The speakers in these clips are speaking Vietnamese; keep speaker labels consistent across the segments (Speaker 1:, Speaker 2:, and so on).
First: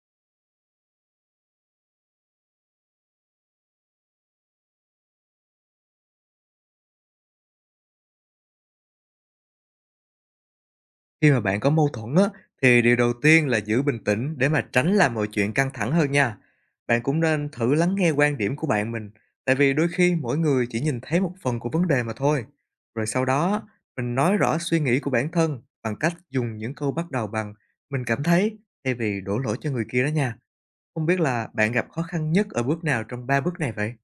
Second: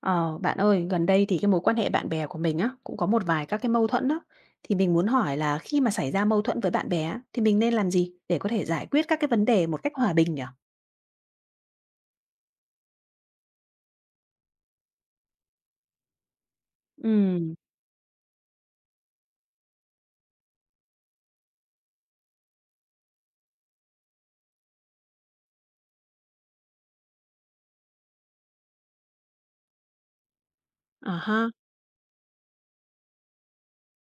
Speaker 1: Ờ, Bạn ơi, gần đây thì cái mối quan hệ bạn bè của mình á, cũng có một vài các cái mâu thuẫn đó. Thì mình muốn hỏi là khi mà xảy ra mâu thuẫn với bạn bè á, thì mình nên làm gì để có thể giải quyết các cái vấn đề một cách hòa bình nhỉ?
Speaker 2: Khi mà bạn có mâu thuẫn á, thì điều đầu tiên là giữ bình tĩnh để mà tránh làm mọi chuyện căng thẳng hơn nha. Bạn cũng nên
Speaker 1: Ừ.
Speaker 2: thử lắng nghe quan điểm của bạn mình, tại vì đôi khi mỗi người chỉ nhìn thấy một phần của vấn đề mà thôi. Rồi sau đó, mình nói rõ suy nghĩ của bản thân bằng cách dùng những câu bắt đầu bằng mình cảm thấy, thay vì đổ lỗi cho người kia đó nha. Không
Speaker 1: À
Speaker 2: biết là
Speaker 1: ha.
Speaker 2: bạn gặp khó khăn nhất ở bước nào trong ba bước này vậy?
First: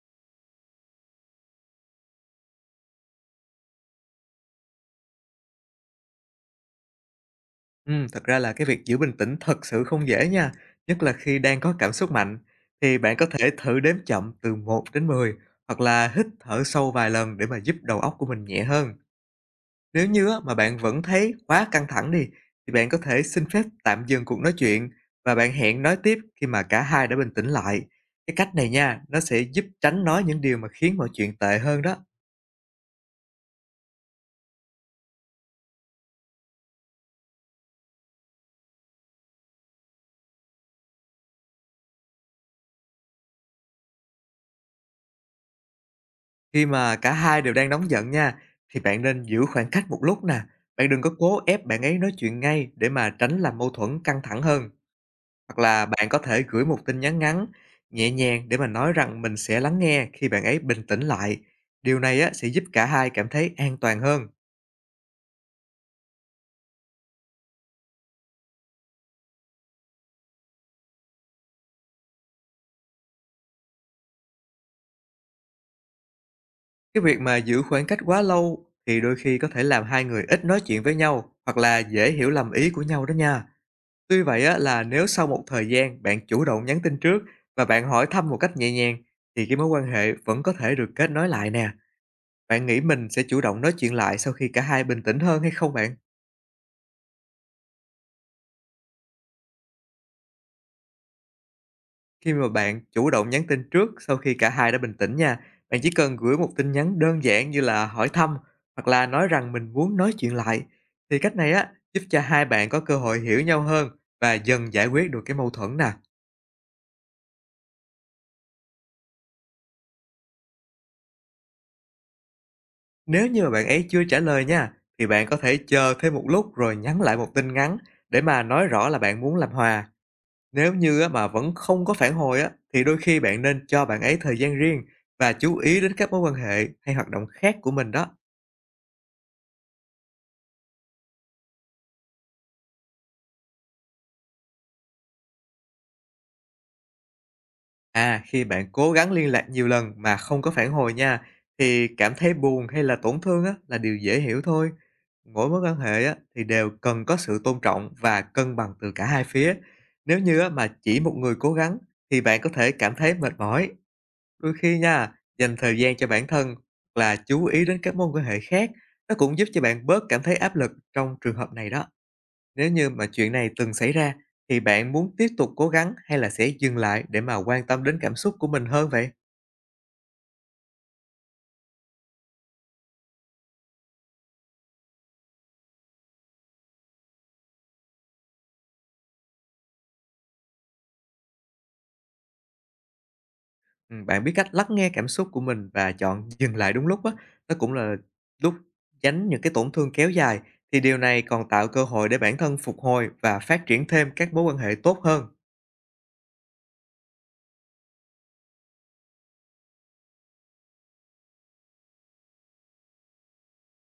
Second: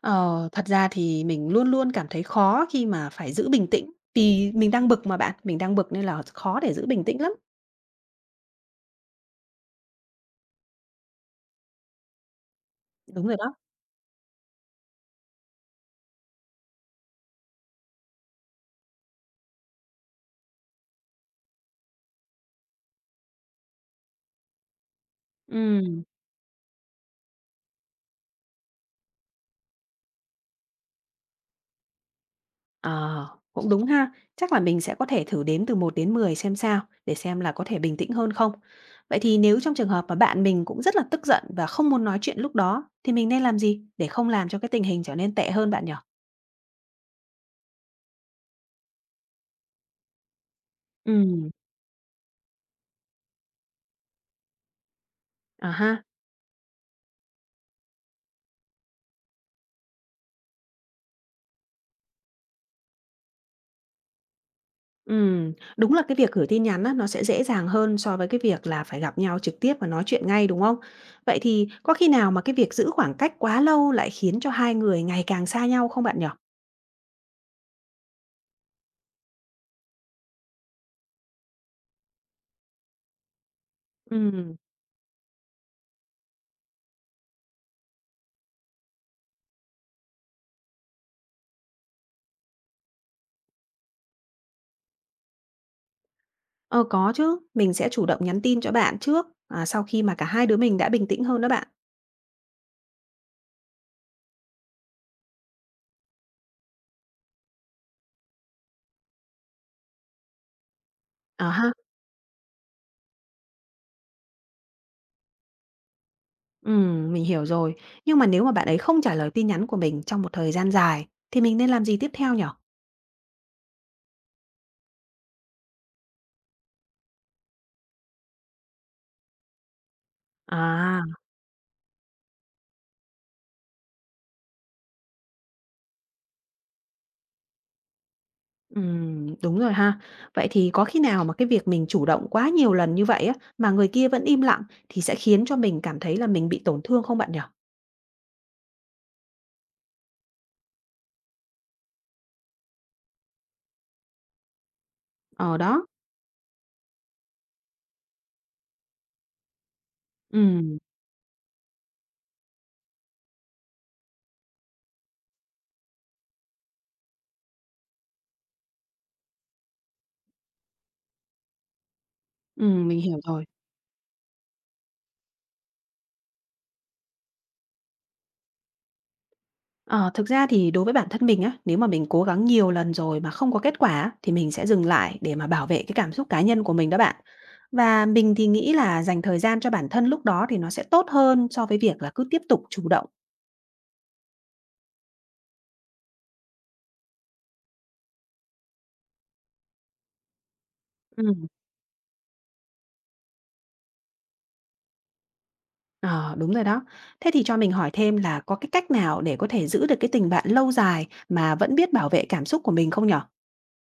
Speaker 1: Ờ, Thật ra thì mình luôn luôn cảm thấy khó khi mà phải giữ bình tĩnh. Vì mình đang bực nên là khó để giữ bình tĩnh lắm.
Speaker 2: Thật ra là cái việc giữ bình tĩnh thật sự không dễ nha, nhất là khi đang có cảm xúc mạnh. Thì bạn có
Speaker 1: Đúng rồi
Speaker 2: thể
Speaker 1: đó.
Speaker 2: thử đếm chậm từ 1 đến 10, hoặc là hít thở sâu vài lần để mà giúp đầu óc của mình nhẹ hơn. Nếu như á, mà bạn vẫn thấy quá căng thẳng đi, thì bạn có thể xin phép tạm dừng cuộc nói chuyện, và bạn hẹn nói
Speaker 1: Ừ.
Speaker 2: tiếp khi mà cả hai đã bình tĩnh lại. Cái cách này nha, nó sẽ giúp tránh nói những điều mà khiến mọi chuyện tệ hơn đó.
Speaker 1: Ờ, Cũng đúng ha. Chắc là mình sẽ có thể thử đếm từ một đến 10 xem sao, để xem là có thể bình tĩnh hơn không. Vậy thì nếu trong trường hợp mà bạn mình cũng rất là tức giận và không muốn nói chuyện lúc đó, thì mình nên làm gì để không làm cho cái tình hình trở nên tệ hơn bạn nhỉ?
Speaker 2: Khi mà cả hai đều đang nóng giận nha, thì bạn nên giữ khoảng cách một lúc nè. Bạn đừng có cố
Speaker 1: Ừm.
Speaker 2: ép bạn ấy nói chuyện ngay, để mà tránh làm mâu thuẫn căng thẳng hơn. Hoặc
Speaker 1: À
Speaker 2: là
Speaker 1: ha.
Speaker 2: bạn có thể gửi một tin nhắn ngắn, nhẹ nhàng, để mà nói rằng mình sẽ lắng nghe khi bạn ấy bình tĩnh lại. Điều này á, sẽ giúp cả hai cảm thấy an toàn hơn.
Speaker 1: Đúng là cái việc gửi tin nhắn á, nó sẽ dễ dàng hơn so với cái việc là phải gặp nhau trực tiếp và nói chuyện ngay đúng không? Vậy thì có khi nào mà cái việc giữ khoảng cách quá lâu lại khiến cho hai người ngày càng xa nhau không bạn nhỉ?
Speaker 2: Cái việc mà giữ khoảng cách quá lâu thì đôi khi có thể làm hai người ít nói chuyện với nhau, hoặc là dễ hiểu lầm ý của nhau đó nha. Tuy vậy
Speaker 1: Ừm.
Speaker 2: á, là nếu sau một thời gian bạn chủ động nhắn tin trước, và bạn hỏi thăm một cách nhẹ nhàng, thì cái mối quan hệ vẫn có thể được kết nối lại nè. Bạn nghĩ mình sẽ chủ động nói chuyện lại sau khi cả hai bình tĩnh hơn hay không bạn?
Speaker 1: Ờ, có chứ, mình sẽ chủ động nhắn tin cho bạn trước, à, sau khi mà cả hai đứa mình đã bình tĩnh hơn đó bạn.
Speaker 2: Khi mà bạn chủ động nhắn tin trước sau khi cả hai đã bình tĩnh nha, bạn chỉ cần gửi một tin nhắn đơn giản như là hỏi thăm, hoặc là nói rằng mình muốn nói chuyện lại. Thì cách
Speaker 1: À
Speaker 2: này á,
Speaker 1: ha.
Speaker 2: giúp cho hai bạn có cơ hội hiểu nhau hơn và dần giải quyết được cái mâu thuẫn nè.
Speaker 1: Ừm, mình hiểu rồi. Nhưng mà nếu mà bạn ấy không trả lời tin nhắn của mình trong một thời gian dài thì mình nên làm gì tiếp theo nhở?
Speaker 2: Nếu như mà bạn ấy chưa trả lời nha, thì bạn có thể chờ thêm một lúc rồi nhắn lại một tin ngắn, để mà nói rõ là bạn muốn làm hòa. Nếu
Speaker 1: À.
Speaker 2: như á, mà vẫn không có phản hồi á, thì đôi khi bạn nên cho bạn ấy thời gian riêng, và chú ý đến các mối quan hệ hay hoạt động khác của mình đó.
Speaker 1: Ừm, đúng rồi ha. Vậy thì có khi nào mà cái việc mình chủ động quá nhiều lần như vậy á, mà người kia vẫn im lặng thì sẽ khiến cho mình cảm thấy là mình bị tổn thương không bạn nhở?
Speaker 2: À, khi bạn cố gắng liên lạc nhiều lần mà không có phản hồi nha, thì cảm thấy buồn hay là tổn thương á, là điều dễ hiểu thôi. Mỗi
Speaker 1: Ờ,
Speaker 2: mối quan
Speaker 1: đó.
Speaker 2: hệ á, thì đều cần có sự tôn trọng và cân bằng từ cả hai phía. Nếu như á, mà
Speaker 1: Ừm,
Speaker 2: chỉ một người cố gắng, thì bạn có thể cảm thấy mệt mỏi. Đôi khi nha, dành thời gian cho bản thân hoặc là chú ý đến các mối quan hệ khác, nó cũng giúp cho bạn bớt cảm thấy áp lực trong trường hợp này đó. Nếu
Speaker 1: ừm,
Speaker 2: như
Speaker 1: mình
Speaker 2: mà
Speaker 1: hiểu
Speaker 2: chuyện
Speaker 1: rồi.
Speaker 2: này từng xảy ra, thì bạn muốn tiếp tục cố gắng, hay là sẽ dừng lại để mà quan tâm đến cảm xúc của mình hơn vậy?
Speaker 1: Ờ, Thực ra thì đối với bản thân mình á, nếu mà mình cố gắng nhiều lần rồi mà không có kết quả á, thì mình sẽ dừng lại để mà bảo vệ cái cảm xúc cá nhân của mình đó bạn. Và mình thì nghĩ là dành thời gian cho bản thân lúc đó thì nó sẽ tốt hơn so với việc là cứ tiếp tục chủ động.
Speaker 2: Bạn biết cách lắng nghe cảm xúc của mình và chọn dừng lại đúng lúc á, nó cũng là lúc tránh những cái tổn thương kéo dài, thì điều này
Speaker 1: Ừm.
Speaker 2: còn tạo cơ hội để bản thân phục hồi và phát triển thêm các mối quan hệ tốt hơn.
Speaker 1: Ờ, Đúng rồi đó. Thế thì cho mình hỏi thêm là có cái cách nào để có thể giữ được cái tình bạn lâu dài mà vẫn biết bảo vệ cảm xúc của mình không nhỉ?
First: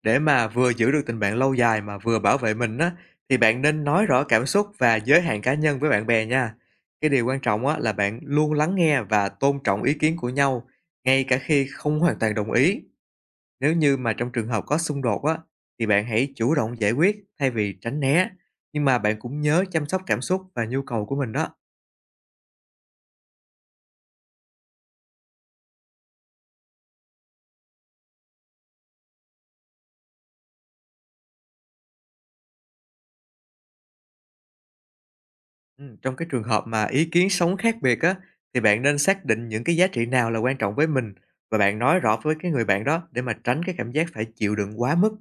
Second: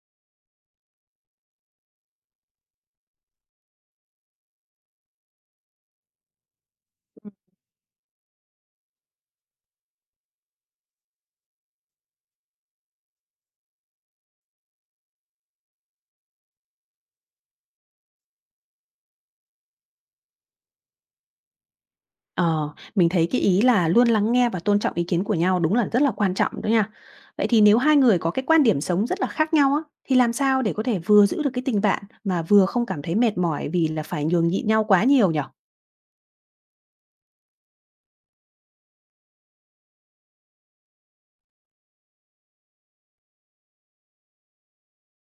Speaker 2: Để mà vừa giữ được tình bạn lâu dài mà vừa bảo vệ mình á, thì bạn nên nói rõ cảm xúc và giới hạn cá nhân với bạn bè nha. Cái điều quan trọng á, là bạn luôn lắng nghe và tôn trọng ý kiến của nhau, ngay cả khi không hoàn toàn đồng ý. Nếu như mà trong trường hợp có xung đột á, thì bạn hãy chủ động giải quyết thay vì tránh né. Nhưng mà bạn cũng nhớ chăm sóc cảm xúc và nhu cầu của mình đó.
Speaker 1: Ờ, mình thấy cái ý là luôn lắng nghe và tôn trọng ý kiến của nhau đúng là rất là quan trọng đó nha. Vậy thì nếu hai người có cái quan điểm sống rất là khác nhau á, thì làm sao để có thể vừa giữ được cái tình bạn mà vừa không cảm thấy mệt mỏi vì là phải nhường nhịn nhau quá nhiều nhỉ?
Speaker 2: Ừ, trong cái trường hợp mà ý kiến sống khác biệt á, thì bạn nên xác định những cái giá trị nào là quan trọng với mình, và bạn nói rõ với cái người bạn đó để mà tránh cái cảm giác phải chịu đựng quá mức.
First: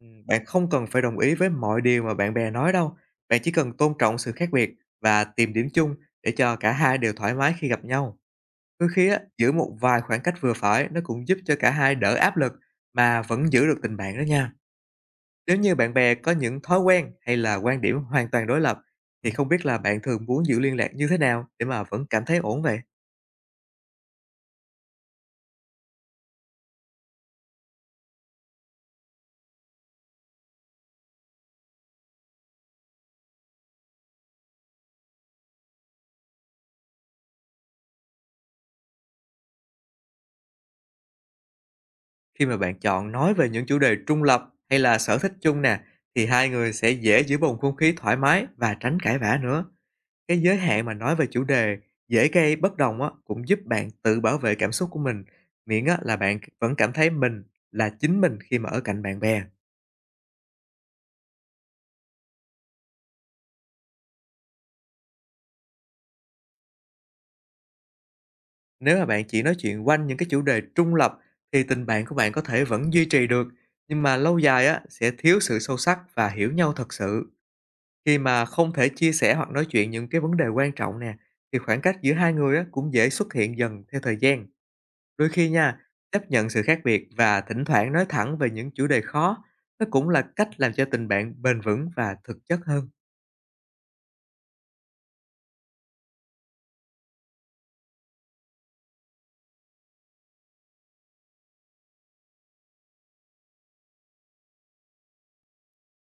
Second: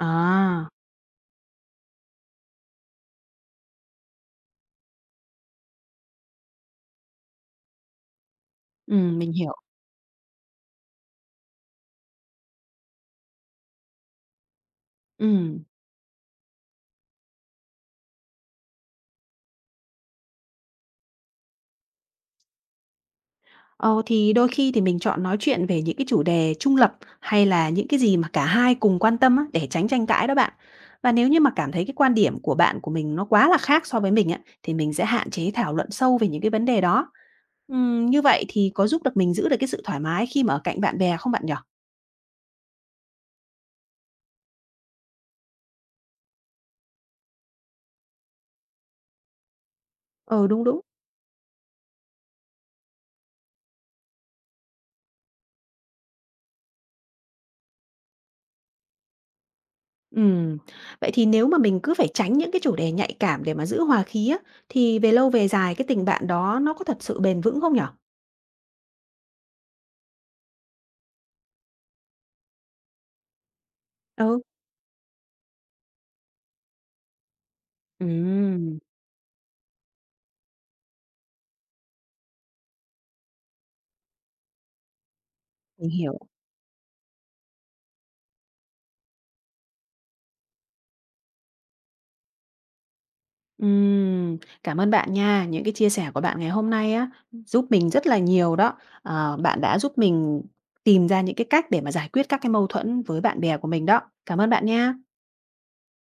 Speaker 2: Ừ, bạn không cần phải đồng ý với mọi điều mà bạn bè nói đâu. Bạn chỉ cần tôn trọng sự khác biệt và tìm điểm chung, để cho cả hai đều thoải mái khi gặp nhau. Đôi khi
Speaker 1: Ừm,
Speaker 2: á,
Speaker 1: mình
Speaker 2: giữ
Speaker 1: hiểu.
Speaker 2: một vài khoảng cách vừa phải, nó cũng giúp cho cả hai đỡ áp lực mà vẫn giữ được tình bạn đó nha. Nếu
Speaker 1: Ừm.
Speaker 2: như bạn bè có những thói quen hay là quan điểm hoàn toàn đối lập, thì không biết là bạn thường muốn giữ liên lạc như thế nào để mà vẫn cảm thấy ổn vậy?
Speaker 1: Ờ, thì đôi khi thì mình chọn nói chuyện về những cái chủ đề trung lập hay là những cái gì mà cả hai cùng quan tâm á, để tránh tranh cãi đó bạn. Và nếu như mà cảm thấy cái quan điểm của bạn của mình nó quá là khác so với mình á, thì mình sẽ hạn chế thảo luận sâu về những cái vấn đề đó. Như vậy thì có giúp được mình giữ được cái sự thoải mái khi mà ở cạnh bạn bè không bạn nhỉ?
Speaker 2: Khi mà bạn chọn nói về những chủ đề trung lập hay là sở thích chung nè, thì hai người sẽ dễ giữ bầu không khí thoải mái và tránh cãi vã nữa. Cái
Speaker 1: Ừ,
Speaker 2: giới
Speaker 1: đúng, đúng.
Speaker 2: hạn mà nói về chủ đề dễ gây bất đồng á, cũng giúp bạn tự bảo vệ cảm xúc của mình, miễn á là bạn vẫn cảm thấy mình là chính mình khi mà ở cạnh bạn bè.
Speaker 1: Ừm, vậy thì nếu mà mình cứ phải tránh những cái chủ đề nhạy cảm để mà giữ hòa khí á, thì về lâu về dài cái tình bạn đó nó có thật sự bền vững không nhỉ?
Speaker 2: Nếu mà bạn chỉ nói chuyện quanh những cái chủ đề trung lập, thì tình bạn của bạn có thể vẫn duy trì được, nhưng mà lâu
Speaker 1: Ừ.
Speaker 2: dài á, sẽ thiếu sự sâu sắc và hiểu nhau thật sự. Khi mà không
Speaker 1: Ừm,
Speaker 2: thể chia sẻ hoặc nói chuyện những cái vấn đề quan trọng nè, thì khoảng cách giữa hai người á, cũng dễ xuất hiện dần theo thời gian. Đôi khi nha,
Speaker 1: mình hiểu.
Speaker 2: chấp nhận sự khác biệt và thỉnh thoảng nói thẳng về những chủ đề khó, nó cũng là cách làm cho tình bạn bền vững và thực chất hơn.
Speaker 1: Ừm, cảm ơn bạn nha. Những cái chia sẻ của bạn ngày hôm nay á giúp mình rất là nhiều đó. Ờ, bạn đã giúp mình tìm ra những cái cách để mà giải quyết các cái mâu thuẫn với bạn bè của mình đó. Cảm ơn bạn nha.